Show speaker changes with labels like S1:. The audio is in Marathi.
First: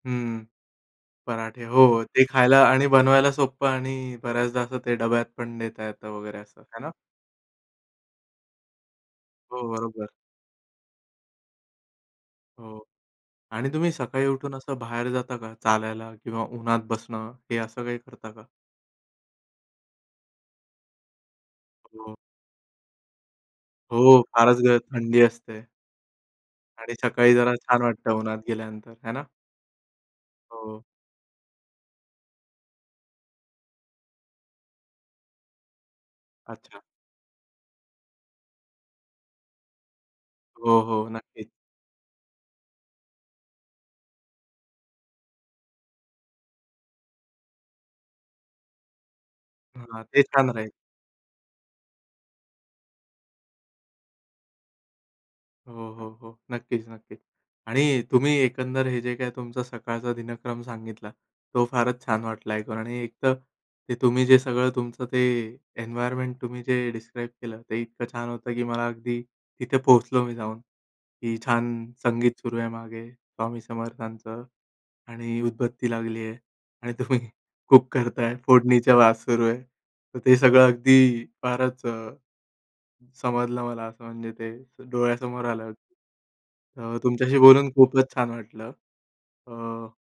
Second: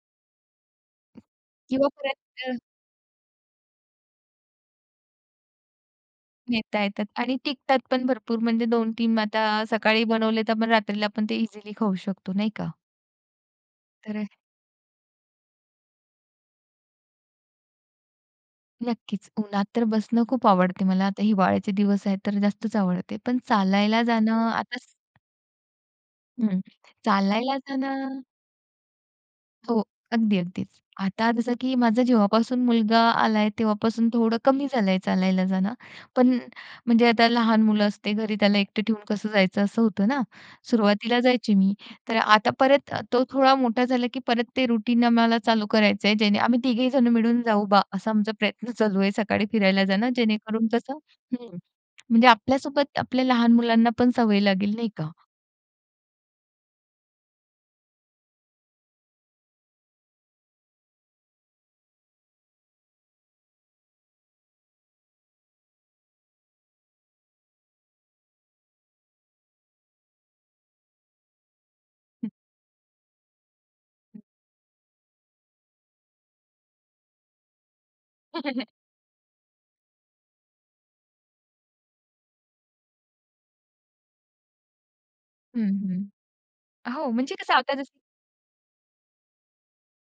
S1: हं, पराठे हो, हो. ते
S2: किंवापर्यंत
S1: खायला आणि बनवायला सोप्पं आणि बऱ्याचदा असं ते डब्यात पण नेता येतं वगैरे, असं
S2: नेता
S1: आहे ना?
S2: येतात आणि टिकतात पण भरपूर म्हणजे 2-3
S1: हो,
S2: आता सकाळी
S1: बरोबर.
S2: बनवले, तर आपण रात्रीला आपण ते इझिली खाऊ शकतो, नाही का?
S1: हो आणि तुम्ही
S2: तर
S1: सकाळी उठून असं बाहेर जाता का? चालायला किंवा उन्हात बसणं. हे असं काही करता का?
S2: नक्कीच. उन्हात तर बसणं खूप आवडते मला. आता हिवाळ्याचे दिवस
S1: हो.
S2: आहेत, तर जास्तच आवडते. पण चालायला
S1: हो,
S2: जाणं
S1: फारच गार
S2: आता
S1: थंडी असते.
S2: हं,
S1: आणि सकाळी जरा
S2: चालायला
S1: छान
S2: जाण
S1: वाटतं, उन्हात गेल्यानंतर, है ना?
S2: हो, अगदी अगदीच.
S1: हो.
S2: आता जसं की माझा जेव्हापासून मुलगा आला आहे, तेव्हापासून थोडं कमी झालं आहे चालायला जाणं. पण
S1: अच्छा.
S2: म्हणजे आता लहान मुलं असते घरी, त्याला एकटं ठेवून कसं जायचं असं होतं ना.
S1: हो, हो,
S2: सुरुवातीला
S1: नक्कीच.
S2: जायची मी. तर आता परत तो थोडा मोठा झाला की परत ते रुटीन आम्हाला चालू करायचं आहे, जेणे आम्ही 3घेही जण मिळून जाऊ बा, असा आमचा प्रयत्न चालू आहे, सकाळी फिरायला
S1: हां,
S2: जाणं,
S1: ते छान
S2: जेणेकरून
S1: राहील.
S2: कसं हं, म्हणजे आपल्या सोबत आपल्या लहान मुलांनापण सवय लागेल, नाही का?
S1: हो, हो, हो, नक्कीच-नक्कीच. आणि तुम्ही एकंदर हे जे काही तुमचा सकाळचा दिनक्रम सांगितला, तो फारच छान वाटला ऐकून आणि एकतर ते तुम्ही जे सगळं तुमचं ते एन्व्हायर्नमेंट तुम्ही जे डिस्क्राईब केलं, ते इतकं छान होतं की मला अगदी तिथे पोहोचलो मी जाऊन, की छान
S2: हं.
S1: संगीत सुरू आहे मागे स्वामी समर्थांचं आणि उदबत्ती लागली आहे आणि तुम्ही कुक करत आहे, फोडणीच्या वास सुरू आहे. तर ते सगळं अगदी फारच अ समजलं मला असं, म्हणजे ते डोळ्यासमोर
S2: हं,
S1: आलं.
S2: हं,
S1: अ,
S2: हो, म्हणजे
S1: तुमच्याशी
S2: कसं
S1: बोलून
S2: आता जस
S1: खूपच छान वाटलं. अ